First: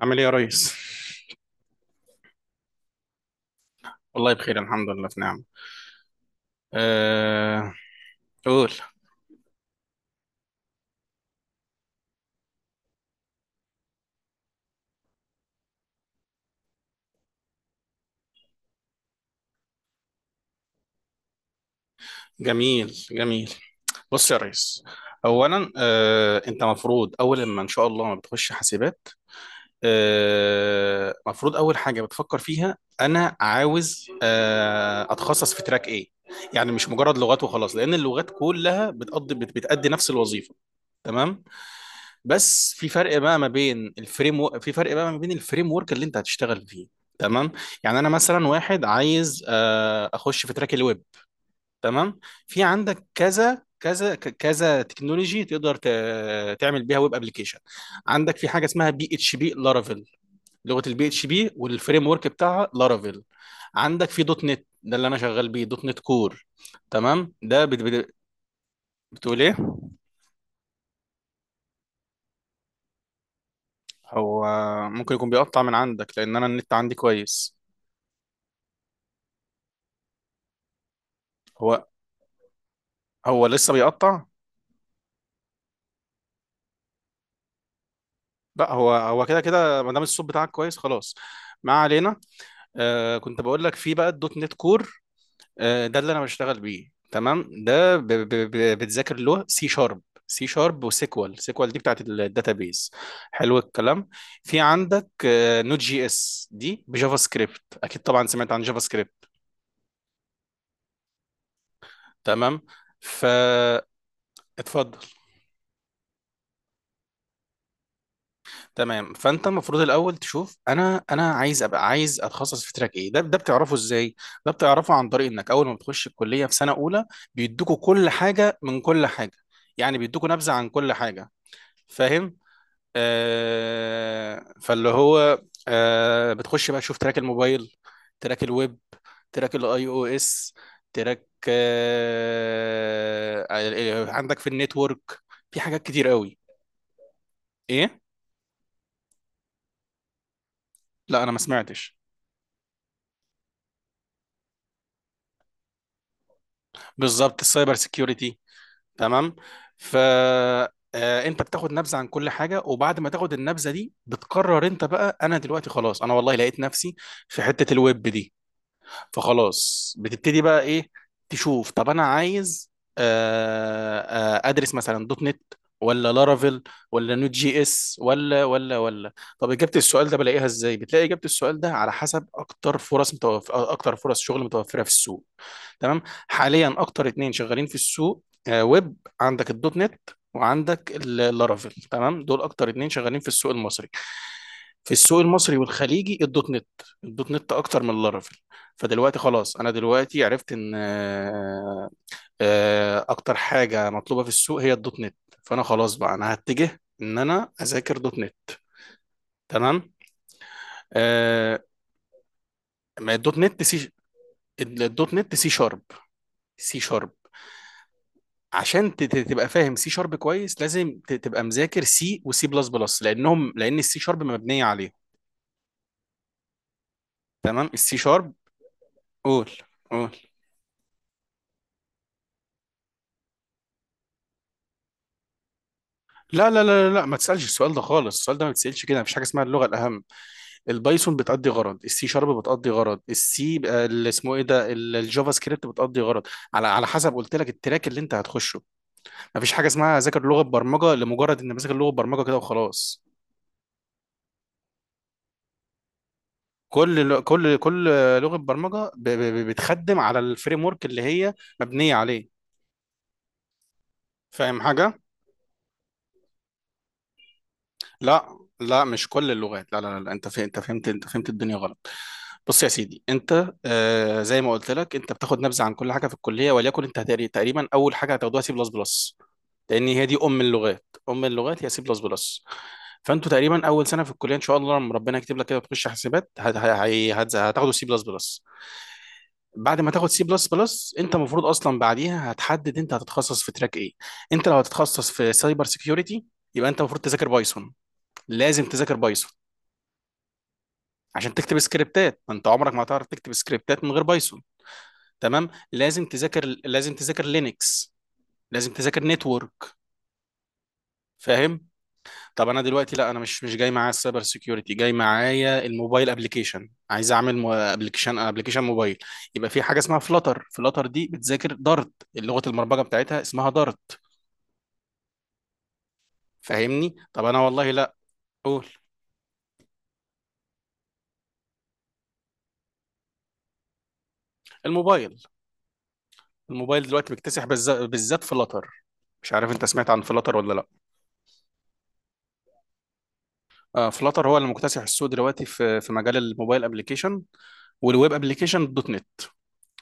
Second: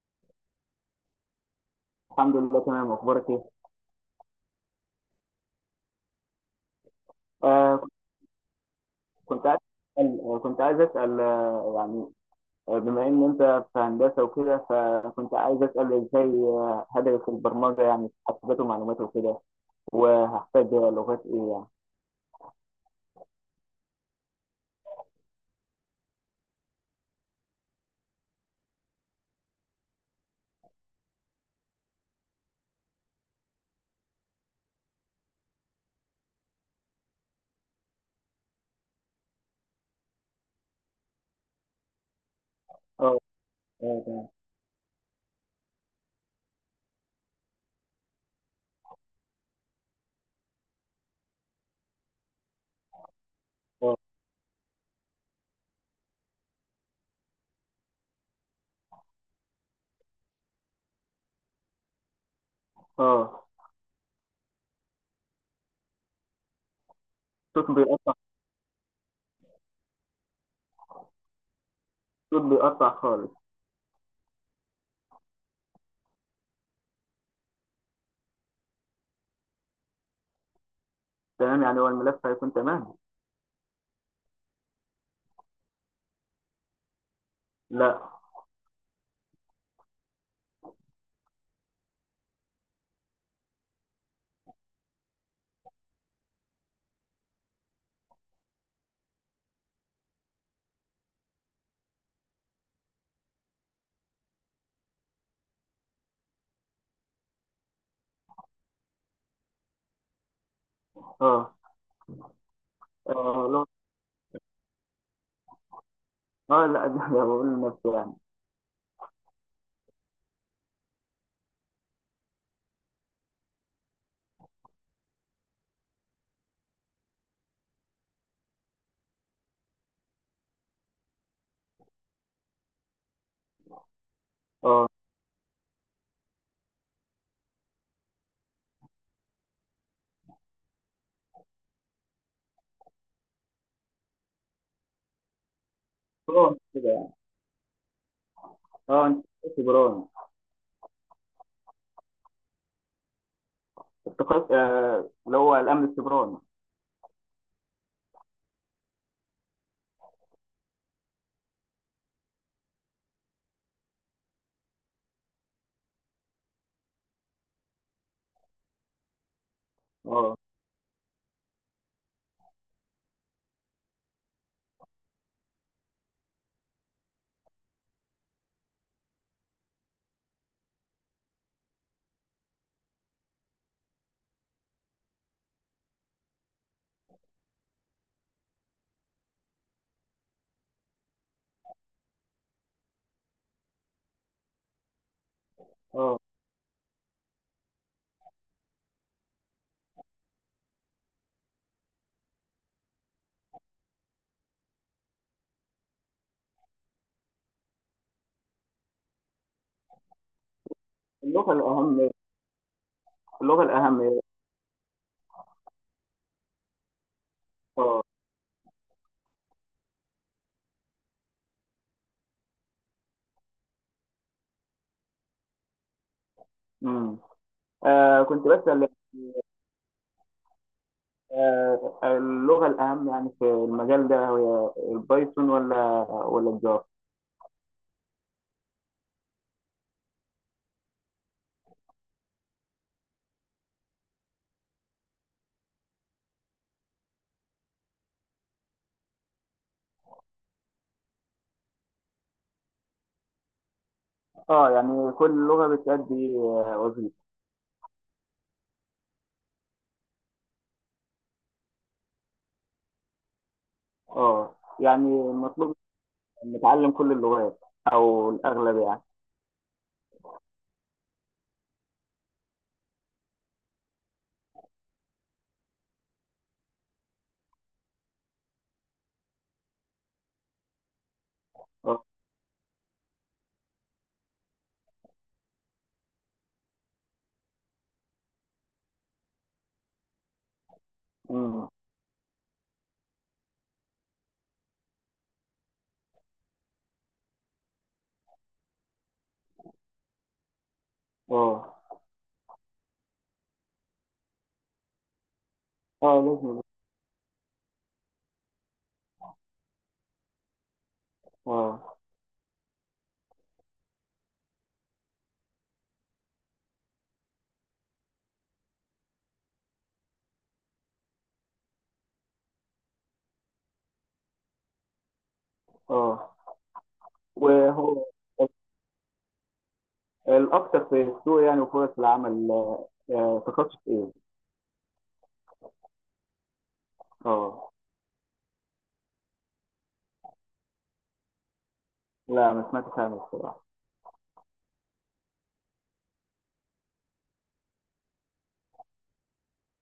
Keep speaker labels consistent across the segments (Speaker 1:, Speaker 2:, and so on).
Speaker 1: عامل ايه يا ريس؟
Speaker 2: الحمد لله، تمام. اخبارك ايه؟
Speaker 1: والله بخير، الحمد لله في نعمة. أه...
Speaker 2: آه
Speaker 1: قول.
Speaker 2: كنت عايز كنت عايز اسال يعني بما ان انت في هندسه وكده، فكنت عايز اسال ازاي هدرس البرمجه يعني في حاسبات ومعلومات وكده. وهحتاج لغات ايه يعني؟
Speaker 1: جميل جميل. بص يا ريس، أولا أنت مفروض أول ما إن شاء الله ما بتخش حاسبات مفروض أول حاجة بتفكر فيها أنا عاوز أتخصص في تراك إيه؟ يعني مش مجرد لغات وخلاص، لأن اللغات كلها بتقضي بتأدي نفس الوظيفة. تمام، بس في
Speaker 2: اه،
Speaker 1: فرق بقى ما بين
Speaker 2: اه، تمام.
Speaker 1: الفريم في فرق بقى ما بين الفريم ورك اللي انت هتشتغل فيه. تمام، يعني انا مثلا واحد عايز اخش في تراك الويب. تمام، في عندك كذا
Speaker 2: اه،
Speaker 1: كذا كذا تكنولوجي تقدر تعمل بيها ويب ابلكيشن. عندك في حاجه اسمها بي اتش بي لارافيل، لغه البي اتش بي والفريم ورك بتاعها لارافيل.
Speaker 2: اه،
Speaker 1: عندك في دوت نت، ده اللي انا شغال بيه، دوت نت كور. تمام، ده
Speaker 2: الصوت بيقطع.
Speaker 1: بتقول ايه؟
Speaker 2: الصوت بيقطع خالص.
Speaker 1: هو ممكن يكون بيقطع من عندك لان انا النت عندي كويس.
Speaker 2: تمام، يعني
Speaker 1: هو
Speaker 2: هو الملف هيكون تمام.
Speaker 1: هو لسه بيقطع.
Speaker 2: لا.
Speaker 1: لا، هو كده كده ما دام الصوت بتاعك كويس، خلاص. ما علينا. كنت بقول لك في بقى الدوت نت كور. ده اللي انا بشتغل بيه، تمام. ده ب ب ب بتذاكر له سي شارب، سي شارب وسيكوال، سيكوال دي بتاعت الداتابيز. حلو الكلام. في عندك نوت جي اس دي بجافا سكريبت، اكيد طبعا سمعت عن جافا سكريبت.
Speaker 2: اه،
Speaker 1: تمام،
Speaker 2: اه،
Speaker 1: فاتفضل.
Speaker 2: اه، لا، ده بقول لنفسي يعني.
Speaker 1: تمام، فانت المفروض الاول تشوف، انا عايز ابقى عايز اتخصص في تراك ايه؟ ده بتعرفه ازاي؟ ده بتعرفه عن طريق انك اول ما بتخش الكليه في سنه اولى بيدوكوا كل حاجه من كل حاجه. يعني بيدوكوا نبذه عن كل حاجه. فاهم؟
Speaker 2: اه،
Speaker 1: فاللي هو بتخش بقى تشوف تراك الموبايل، تراك الويب، تراك الاي او اس، تراك، عندك في النتورك، في حاجات كتير قوي.
Speaker 2: بران كده يعني.
Speaker 1: ايه؟
Speaker 2: اه، انت سيبراني.
Speaker 1: لا انا ما سمعتش.
Speaker 2: التقاط اللي هو الامن السيبراني.
Speaker 1: بالظبط، السايبر سيكيورتي. تمام، فانت بتاخد نبذه عن كل حاجه، وبعد ما تاخد النبذه دي بتقرر انت بقى انا دلوقتي خلاص، انا والله لقيت نفسي في حته الويب دي. فخلاص
Speaker 2: اه،
Speaker 1: بتبتدي بقى ايه؟ تشوف، طب انا عايز ادرس مثلا دوت نت، ولا لارافيل، ولا نوت جي اس، ولا. طب اجابه السؤال ده بلاقيها ازاي؟ بتلاقي اجابه السؤال ده على حسب اكتر فرص اكتر فرص شغل متوفره في السوق. تمام، حاليا اكتر اتنين شغالين في السوق، ويب، عندك الدوت نت وعندك اللارافيل. تمام، دول اكتر اتنين شغالين في السوق المصري. في السوق المصري
Speaker 2: اه،
Speaker 1: والخليجي، الدوت نت، الدوت نت اكتر من اللارافيل. فدلوقتي خلاص، انا دلوقتي عرفت ان اكتر حاجه مطلوبه في السوق هي الدوت نت. فانا خلاص بقى انا هتجه ان انا اذاكر دوت نت. تمام.
Speaker 2: اللغة
Speaker 1: آه،
Speaker 2: الأهم.
Speaker 1: ما الدوت
Speaker 2: اللغة
Speaker 1: نت سي،
Speaker 2: الأهم.
Speaker 1: الدوت نت سي شارب، سي شارب.
Speaker 2: اه.
Speaker 1: عشان تبقى فاهم سي شارب كويس لازم تبقى مذاكر سي وسي بلس بلس، لان السي شارب مبنيه عليه.
Speaker 2: امم.
Speaker 1: تمام، السي
Speaker 2: آه،
Speaker 1: شارب.
Speaker 2: كنت بسأل.
Speaker 1: قول قول.
Speaker 2: آه، اللغة الأهم يعني في المجال ده هي البايثون ولا
Speaker 1: لا لا
Speaker 2: الجافا؟
Speaker 1: لا لا لا، ما تسالش السؤال ده خالص، السؤال ده ما بتسالش كده، مفيش حاجه اسمها اللغه الاهم. البايثون بتأدي غرض، السي شارب بتأدي غرض، السي بقى اللي اسمه ايه ده الجافا سكريبت بتأدي غرض، على حسب قلت لك التراك اللي انت هتخشه. مفيش حاجه اسمها ذاكر لغه برمجه لمجرد ان بذاكر لغه برمجه كده وخلاص.
Speaker 2: اه، يعني كل لغة بتأدي
Speaker 1: كل
Speaker 2: وظيفة.
Speaker 1: ل- كل كل لغه برمجه بتخدم على الفريم ورك اللي هي مبنيه عليه.
Speaker 2: اه،
Speaker 1: فاهم حاجه؟
Speaker 2: يعني المطلوب نتعلم كل اللغات، أو
Speaker 1: لا
Speaker 2: الأغلب
Speaker 1: لا،
Speaker 2: يعني؟
Speaker 1: مش كل اللغات، لا لا لا، انت فهمت انت فهمت انت فهمت الدنيا غلط. بص يا سيدي، انت زي ما قلت لك، انت بتاخد نبذه عن كل حاجه في الكليه، وليكن انت تقريبا اول حاجه هتاخدوها سي بلس بلس، لان هي دي ام اللغات، ام اللغات هي سي
Speaker 2: اه.
Speaker 1: بلس بلس. فانتوا تقريبا اول سنه في الكليه ان شاء الله لما ربنا يكتب لك كده وتخش حاسبات هتاخدوا سي بلس بلس. بعد ما تاخد سي بلس بلس انت المفروض
Speaker 2: امم.
Speaker 1: اصلا بعديها هتحدد انت هتتخصص في تراك ايه. انت لو هتتخصص في سايبر سيكيورتي يبقى انت المفروض تذاكر بايثون، لازم تذاكر بايثون عشان تكتب
Speaker 2: اه.
Speaker 1: سكريبتات، ما انت عمرك ما هتعرف تكتب سكريبتات من غير بايثون. تمام،
Speaker 2: اه، لازم.
Speaker 1: لازم تذاكر لينكس، لازم تذاكر نتورك. فاهم؟
Speaker 2: اه.
Speaker 1: طب انا دلوقتي لا انا مش جاي معايا السايبر سيكيورتي، جاي معايا الموبايل ابلكيشن، عايز اعمل ابلكيشن موبايل. يبقى في حاجه اسمها فلاتر. فلاتر دي بتذاكر دارت، لغه البرمجه بتاعتها اسمها دارت.
Speaker 2: اه.
Speaker 1: فاهمني؟ طب انا والله
Speaker 2: وهو
Speaker 1: لا. قول.
Speaker 2: الأكثر في السوق يعني، وفرص العمل تخصص إيه؟
Speaker 1: الموبايل. الموبايل دلوقتي مكتسح
Speaker 2: اه،
Speaker 1: بالذات فلاتر. مش عارف انت سمعت عن فلاتر ولا لا.
Speaker 2: لا، ما سمعتش عنه الصراحة.
Speaker 1: فلاتر هو اللي مكتسح السوق دلوقتي في مجال الموبايل ابلكيشن والويب ابلكيشن. الدوت نت،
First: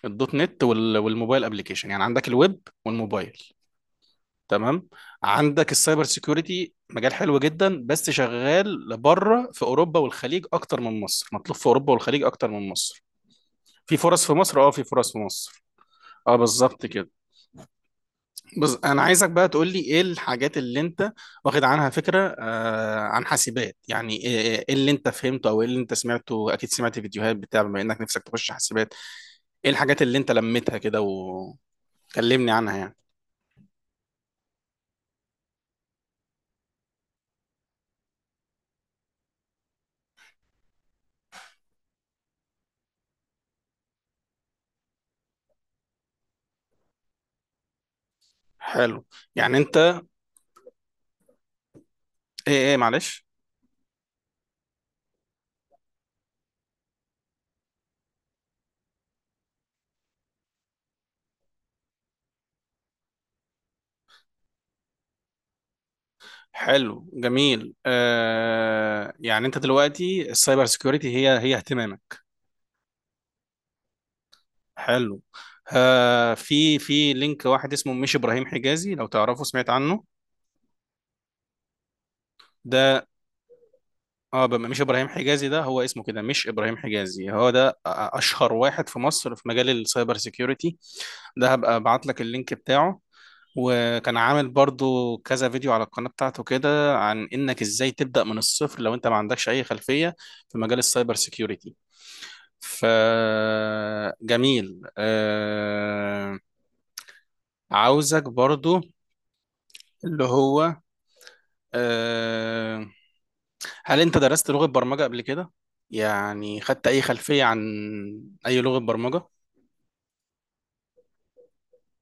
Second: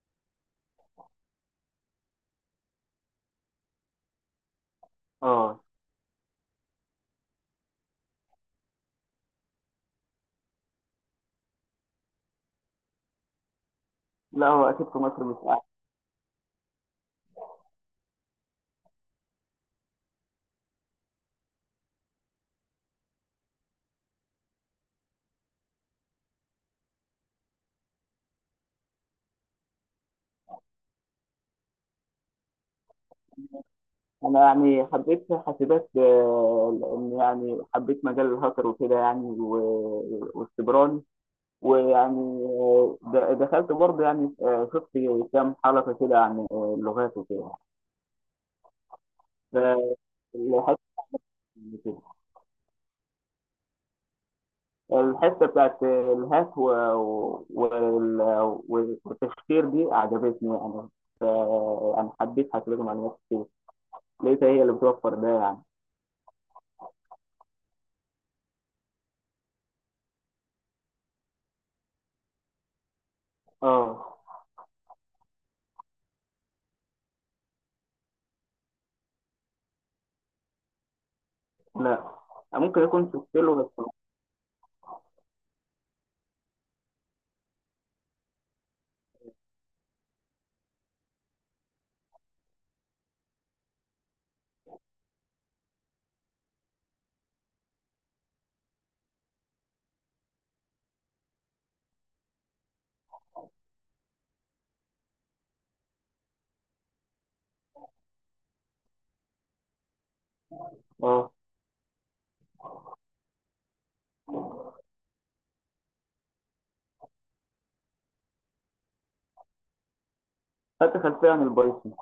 Speaker 1: الدوت نت والموبايل ابلكيشن، يعني عندك الويب والموبايل. تمام.
Speaker 2: اه،
Speaker 1: عندك السايبر سيكيورتي، مجال حلو جدا بس شغال لبره، في اوروبا والخليج اكتر من مصر، مطلوب في اوروبا والخليج اكتر من مصر. في فرص في
Speaker 2: لا،
Speaker 1: مصر،
Speaker 2: هو
Speaker 1: في
Speaker 2: اكيد في
Speaker 1: فرص في
Speaker 2: مصر مش احسن.
Speaker 1: مصر. اه، بالظبط كده. انا عايزك بقى تقول لي، ايه الحاجات اللي انت واخد عنها فكره عن حاسبات؟ يعني ايه إيه اللي انت فهمته او ايه اللي انت سمعته، اكيد سمعت فيديوهات بتاع، بما انك نفسك تخش حاسبات. ايه الحاجات اللي انت لميتها كده وكلمني عنها يعني.
Speaker 2: انا يعني حبيت حاسبات لان يعني حبيت مجال الهاكر وكده يعني، والسيبراني. ويعني آه، د- دخلت برضه يعني، شفت كام حلقة كده عن اللغات وكده.
Speaker 1: حلو. يعني انت،
Speaker 2: فالحتة كده.
Speaker 1: ايه معلش.
Speaker 2: الحتة بتاعت الهاك والتفكير دي عجبتني يعني. ف- يعني حبيت حاسبات ومعلومات كتير. لقيتها هي اللي بتوفر ده يعني.
Speaker 1: حلو، جميل، يعني انت دلوقتي السايبر سيكيورتي هي اهتمامك.
Speaker 2: اه،
Speaker 1: حلو. في لينك واحد اسمه مش ابراهيم حجازي، لو تعرفه، سمعت عنه؟
Speaker 2: لا، ممكن
Speaker 1: ده،
Speaker 2: يكون شفت له بس.
Speaker 1: اه مش ابراهيم حجازي ده هو اسمه كده، مش ابراهيم حجازي، هو ده اشهر واحد في مصر في مجال السايبر سيكيورتي. ده هبقى ابعت لك اللينك بتاعه. وكان عامل برضو كذا فيديو على القناة بتاعته كده عن انك ازاي تبدأ من الصفر لو انت ما عندكش اي خلفية في مجال السايبر سيكيورتي. ف جميل. عاوزك برضو اللي هو
Speaker 2: اه،
Speaker 1: آه... هل انت درست لغة برمجة قبل كده؟ يعني خدت اي خلفية عن اي لغة برمجة؟
Speaker 2: خدت خلفيه عن البايثون.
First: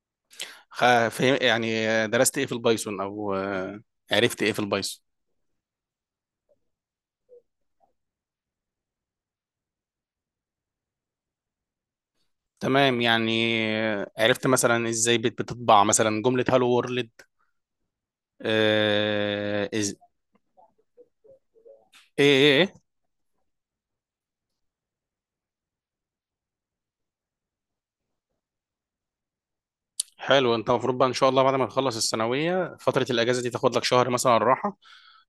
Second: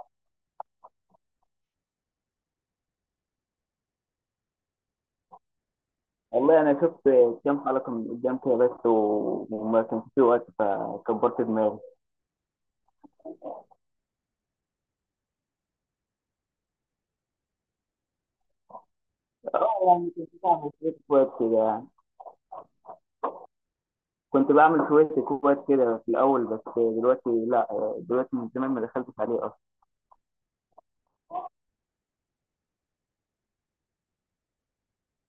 Speaker 1: يعني درست ايه في البايثون او عرفت ايه في البايثون؟
Speaker 2: والله انا شفت كام حلقه من قدام كده بس، وما كانش في وقت فكبرت دماغي.
Speaker 1: تمام، يعني عرفت مثلا ازاي بتطبع مثلا جملة هالو وورلد. آه...
Speaker 2: اه،
Speaker 1: إز...
Speaker 2: يعني كنت بعمل شويه كويس كده يعني.
Speaker 1: ايه ايه إيه؟
Speaker 2: كنت بعمل شويه كويس كده في الاول، بس دلوقتي لا. دلوقتي من زمان ما دخلتش عليه اصلا.
Speaker 1: حلو، انت المفروض بقى ان شاء الله بعد ما تخلص الثانويه فتره الاجازه دي تاخد لك شهر مثلا راحه.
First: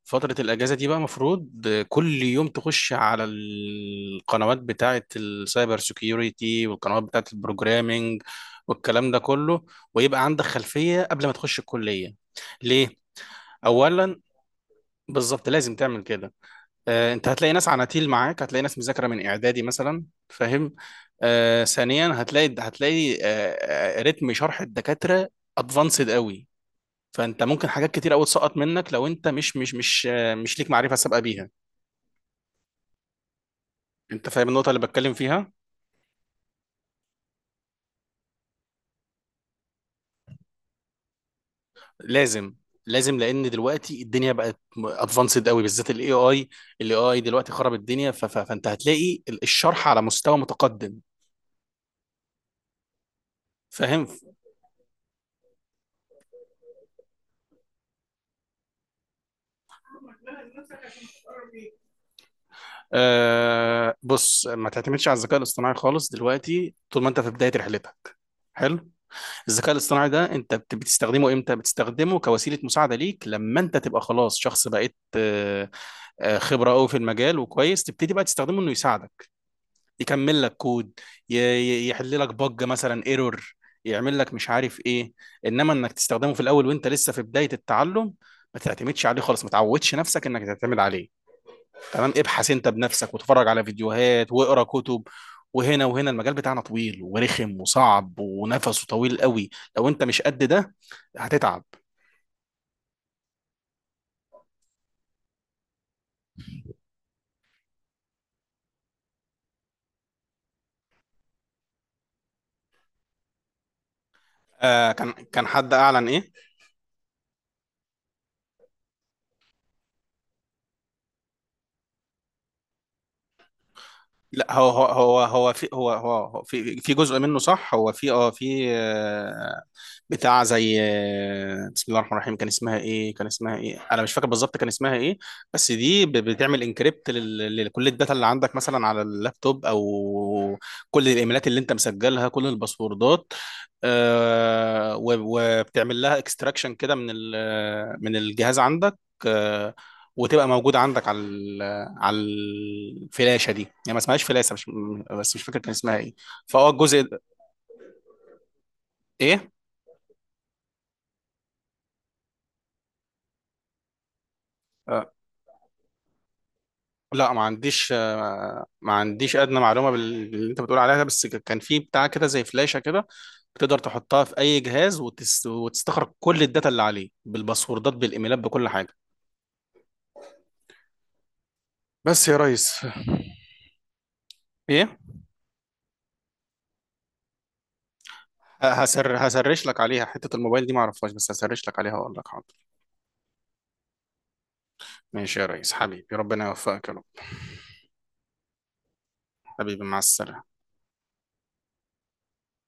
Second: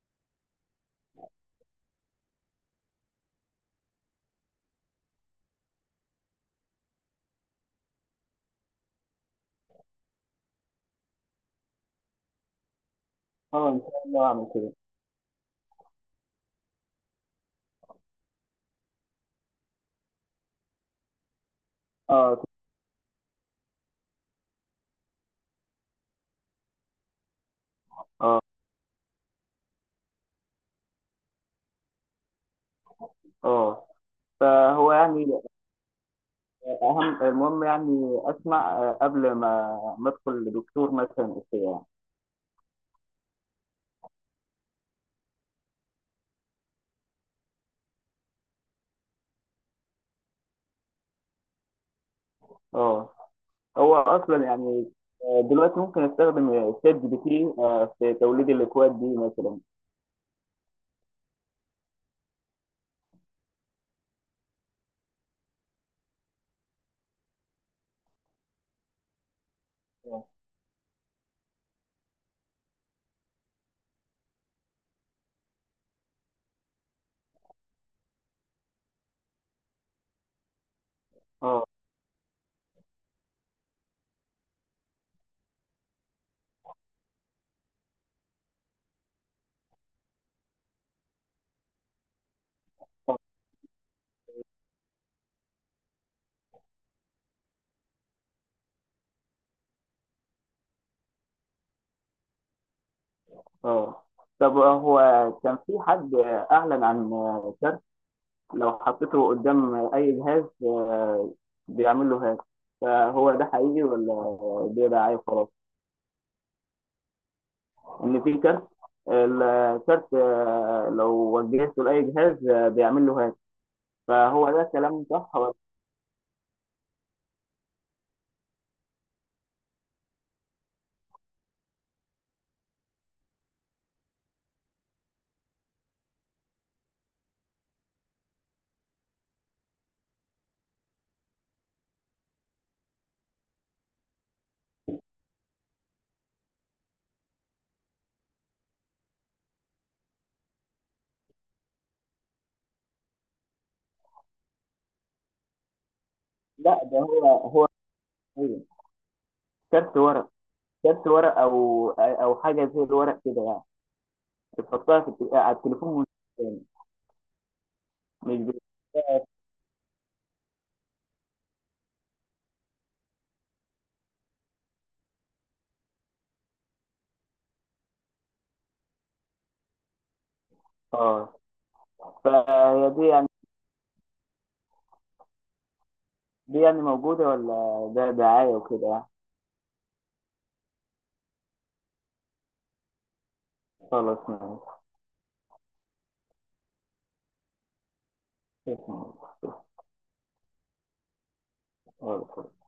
Speaker 1: فتره الاجازه دي بقى المفروض كل يوم تخش على القنوات بتاعه السايبر سيكيورتي والقنوات بتاعه البروجرامينج والكلام ده كله، ويبقى عندك خلفيه قبل ما تخش الكليه. ليه؟
Speaker 2: اه، ان شاء
Speaker 1: اولا،
Speaker 2: الله اعمل كده.
Speaker 1: بالظبط لازم تعمل كده. انت هتلاقي ناس عناتيل معاك، هتلاقي ناس مذاكره من اعدادي مثلا. فاهم؟ ثانيا،
Speaker 2: اه،
Speaker 1: هتلاقي رتم شرح الدكاتره ادفانسد قوي. فانت ممكن حاجات كتير قوي
Speaker 2: اه،
Speaker 1: تسقط منك لو انت مش ليك معرفه سابقه بيها.
Speaker 2: اه،
Speaker 1: انت فاهم النقطه اللي
Speaker 2: فهو
Speaker 1: بتكلم
Speaker 2: يعني
Speaker 1: فيها؟
Speaker 2: اهم المهم يعني اسمع قبل ما ادخل لدكتور مثلا وكده يعني.
Speaker 1: لازم لازم، لان دلوقتي الدنيا بقت ادفانسد قوي، بالذات الاي اي، الاي اي دلوقتي خرب الدنيا. فانت هتلاقي الشرح على مستوى متقدم.
Speaker 2: اه، هو
Speaker 1: فاهم؟
Speaker 2: اصلا يعني، دلوقتي ممكن استخدم شات جي بي تي في توليد الاكواد دي مثلا.
Speaker 1: بص، ما تعتمدش على الذكاء الاصطناعي خالص دلوقتي طول ما انت في بداية رحلتك. حلو. الذكاء الاصطناعي ده انت بتستخدمه امتى؟ بتستخدمه كوسيلة مساعدة ليك لما انت تبقى خلاص شخص بقيت خبرة قوي في المجال وكويس، تبتدي بقى تستخدمه انه يساعدك، يكمل لك كود،
Speaker 2: اه،
Speaker 1: يحل لك بج مثلا، ايرور، يعمل لك مش عارف ايه. انما انك تستخدمه في الاول وانت لسه في بداية التعلم ما تعتمدش عليه خالص، ما تعودش نفسك انك تعتمد عليه. تمام، ابحث انت بنفسك وتفرج على فيديوهات واقرا كتب. وهنا المجال بتاعنا طويل ورخم وصعب ونفسه طويل قوي. لو انت مش قد ده هتتعب.
Speaker 2: اه، طب، هو كان في حد اعلن عن كارت، لو حطيته قدام اي جهاز بيعمل له هاك. فهو ده حقيقي ولا دي
Speaker 1: كان
Speaker 2: دعايه
Speaker 1: كان
Speaker 2: خلاص؟
Speaker 1: حد اعلن ايه؟
Speaker 2: ان في كارت. الكارت لو وجهته لاي جهاز بيعمل له هاك. فهو
Speaker 1: لا،
Speaker 2: ده
Speaker 1: هو
Speaker 2: كلام
Speaker 1: هو هو
Speaker 2: صح
Speaker 1: هو
Speaker 2: ولا؟
Speaker 1: في، هو في جزء منه صح، هو في بتاع زي بسم الله الرحمن الرحيم، كان اسمها ايه، كان اسمها ايه، انا مش فاكر بالظبط كان اسمها ايه. بس دي بتعمل انكريبت لكل الداتا اللي عندك مثلا على اللابتوب او كل الايميلات اللي انت مسجلها، كل الباسوردات، وبتعمل لها اكستراكشن كده من من الجهاز عندك. آه، وتبقى موجوده عندك على على الفلاشه دي، يعني ما اسمهاش فلاشه مش. بس مش فاكر كان اسمها ايه.
Speaker 2: لا، ده
Speaker 1: الجزء ده-.
Speaker 2: هو
Speaker 1: ايه؟
Speaker 2: كارت ورق. جبت ورق او حاجه زي الورق كده يعني. بتحطها
Speaker 1: آه،
Speaker 2: على التليفون. مش
Speaker 1: لا ما عنديش،
Speaker 2: مش بت-
Speaker 1: ما عنديش ادنى معلومه باللي انت بتقول عليها ده، بس كان في بتاع كده زي فلاشه كده، بتقدر تحطها في اي جهاز وتستخرج كل الداتا اللي عليه بالباسوردات بالايميلات بكل حاجه،
Speaker 2: اه،
Speaker 1: بس يا ريس.
Speaker 2: فهي دي يعني
Speaker 1: ايه؟
Speaker 2: دي يعني موجوده، ولا ده دعايه وكده يعني؟
Speaker 1: هسرش لك عليها حتة الموبايل دي ما اعرفهاش، بس هسرش لك عليها واقول لك، حاضر.
Speaker 2: خلاص، ماشي.
Speaker 1: ماشي يا ريس حبيبي، ربنا يوفقك يا رب. حبيبي، مع السلامة.
Speaker 2: خلاص.